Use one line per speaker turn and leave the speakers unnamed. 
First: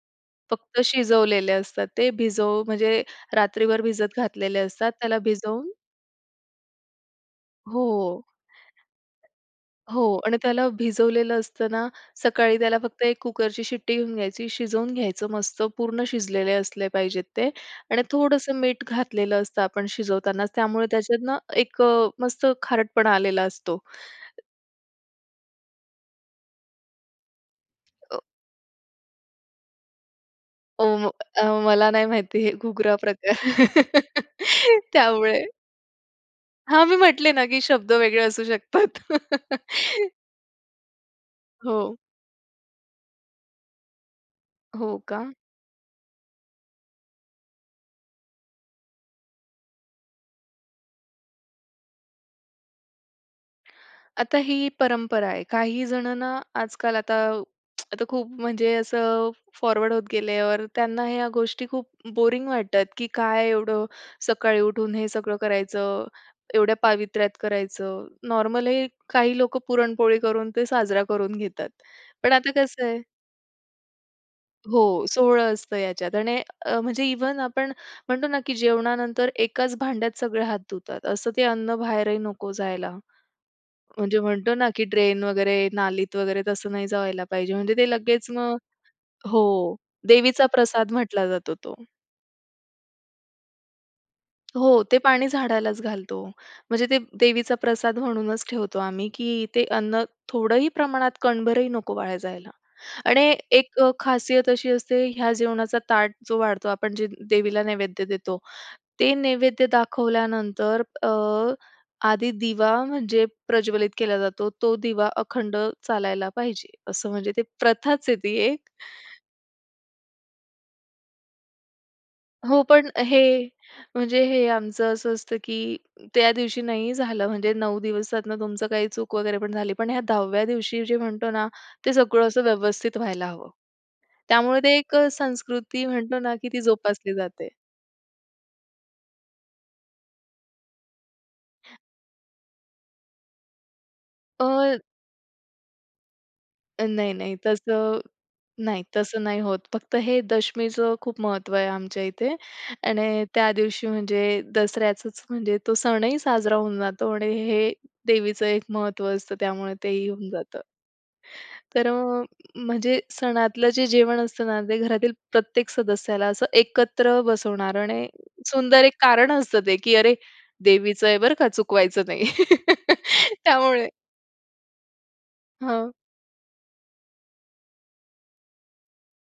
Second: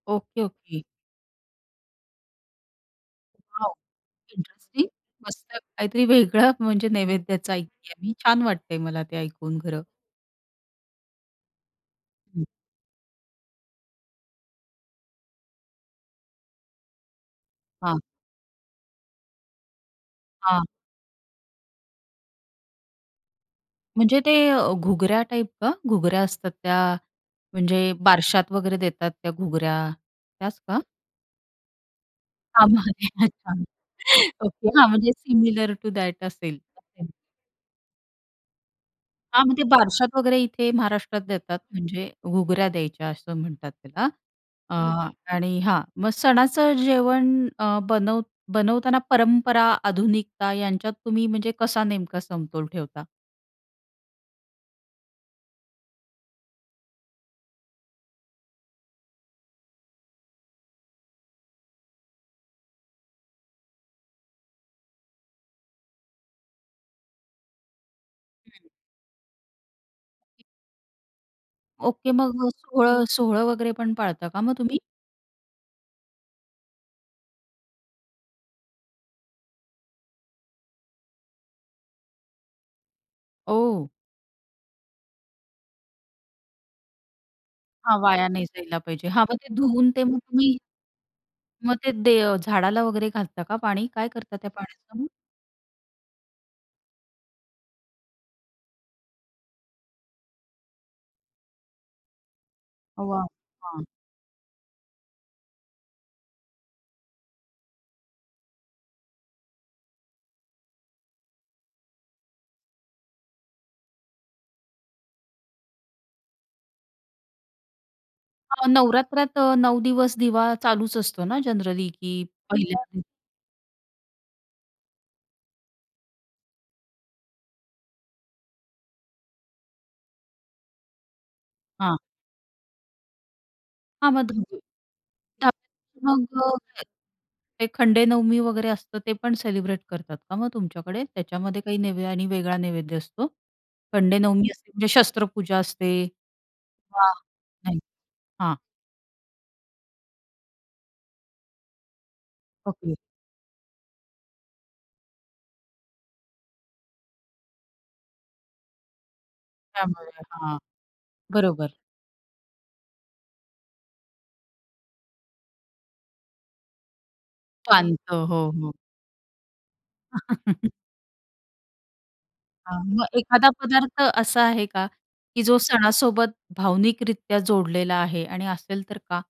Okay,
फक्त
okay.
शिजवलेले असतात. ते भिजव म्हणजे
वॉव!
रात्रीभर भिजत घातलेले
इंटरेस्टिंग
असतात. त्याला
मस्त
भिजवून
काहीतरी वेगळं म्हणजे नैवेद्याचा ऐकते आहे मी.
हो,
छान वाटतंय मलाभी ऐकून खरं.
हो आणि त्याला भिजवलेलं असताना
हं.
सकाळी त्याला फक्त 1 कुकरची शिट्टी घेऊन घ्यायची, शिजवून घ्यायचं मस्त पूर्ण शिजलेले असले पाहिजेत ते
हां.
आणि थोडंसं मीठ घातलेलं असतं आपण शिजवतानाच.
हां.
त्यामुळे त्याच्यातनं एक अ, मस्त खारटपणा आलेला असतो.
म्हणजे ते अ, घुगऱ्या टाइप का? घुगऱ्या असतात त्या म्हणजे
अ
बारशात वगैरे देतात त्या घुगऱ्या, त्याच का?
ओ, म अ, मला नाही माहिती हे
[unintelligible]
घुगरा प्रकार.
ओके, हां, म्हणजे
त्यामुळे
सिमिलर टु दॅट असेल,
हां, मी
ओके.
म्हटले ना की शब्द वेगळे असू शकतात.
हां, म्हणजे बारशात वगैरे इथे महाराष्ट्रात देतात.
हो.
म्हणजे घुगऱ्या द्यायच्या असं म्हणतात त्याला अ,
हो का?
आणि हां, मग सणाचं जेवण अ, बनव बनवताना परंपरा, आधुनिकता यांच्यात तुम्ही म्हणजे कसा नेमका समतोल ठेवता?
आता ही परंपरा आहे. काही जणांना आजकाल आता आता खूप म्हणजे असं फॉरवर्ड होत गेल्यावर त्यांना ह्या गोष्टी खूप बोरिंग वाटतात की काय एवढं? सकाळी उठून हे सगळं करायचं, एवढ्या पावित्र्यात करायचं, नॉर्मल
हं.
ही काही लोकं पुरणपोळी करून ते साजरा करून घेतात.
ओके.
पण
मग अ,
आता कसं आहे
सोह सोहळं वगैरे पण पाळता का मग तुम्ही?
हो, सोहळं असतं याच्यात आणि अ, म्हणजे इव्हन आपण म्हणतो ना की जेवणानंतर एकाच भांड्यात सगळे हात धुतात. असं ते अन्न बाहेरही नको जायला.
ओ.
म्हणजे म्हणतो ना, की ड्रेन वगैरे नालीत वगैरे तसं नाही जावायला पाहिजे. म्हणजे ते
हां, वाया
लगेच
नाही
मग
जायला पाहिजे. हां, मग ते
हो,
धुवून ते मग
देवीचा
तुम्ही
प्रसाद म्हटला जातो तो.
मग ते दे अ, झाडाला वगैरे घालता का पाणी? काय करता त्या
हो, ते
पाण्याचं मग?
पाणी झाडालाच घालतो. म्हणजे ते देवीचा प्रसाद म्हणूनच ठेवतो आम्ही की ते अन्न थोडंही प्रमाणात कणभरही नको वाया जायला
वाह!
आणि एक
हां.
अ, खासियत अशी असते ह्या जेवणाचा ताट जो वाढतो आपण जे देवीला नैवेद्य देतो, ते नैवेद्य दाखवल्यानंतर अ, आधी दिवा म्हणजे प्रज्वलित केला जातो. तो दिवा अखंड चालायला पाहिजे असं म्हणजे ते प्रथाच आहे ती
अ,
एक.
नवरात्रात अ, 9 दिवस दिवा चालूच असतो ना जनरली की
हो, पण
पहिल्या
हे म्हणजे हे आमचं असं असतं की त्या दिवशी नाही झालं म्हणजे 9 दिवसातनं तुमचं काही चूक वगैरे पण झाली. पण ह्या 10व्या दिवशी जे म्हणतो ना, ते
हां.
सगळं असं व्यवस्थित व्हायला हवं.
हां, मग धुवून
त्यामुळे ते एक अ,
त्यात
संस्कृती म्हणतो
मग
ना की ती
अ,
जोपासली जाते.
ते खंडेनवमी वगैरे असतं ते पण सेलिब्रेट करतात का मग तुमच्याकडे? त्याच्यामध्ये काही नैवे आणि वेगळा नैवेद्य असतो? खंडेनवमी असते
अ
म्हणजे शस्त्रपूजा असते
नाही,
हां,
नाही.
नाही,
तसं
हां.
नाही, तसं नाही होत फक्त हे दशमीचं खूप महत्त्व आहे आमच्या इथे
ओके.
आणि त्या दिवशी म्हणजे दसऱ्याचंच म्हणजे तो सणही साजरा होऊन जातो आणि हे देवीचं एक महत्त्व असतं त्यामुळे तेही
त्यामुळे,
होऊन
हां,
जातं.
बरोबर.
तर अ, म्हणजे सणातलं जे जेवण असतं ना, ते घरातील प्रत्येक सदस्याला असं एकत्र बसवणार आणि
पांतो. हो, हो.
सुंदर एक कारण असतं ते की अरे देवीचं आहे बरं का चुकवायचं नाही
हां, मग एखादा
त्यामुळे
पदार्थ असा आहे का, की जो
हां.
सणासोबत भावनिकरित्या जोडलेला आहे आणि असेल तर का?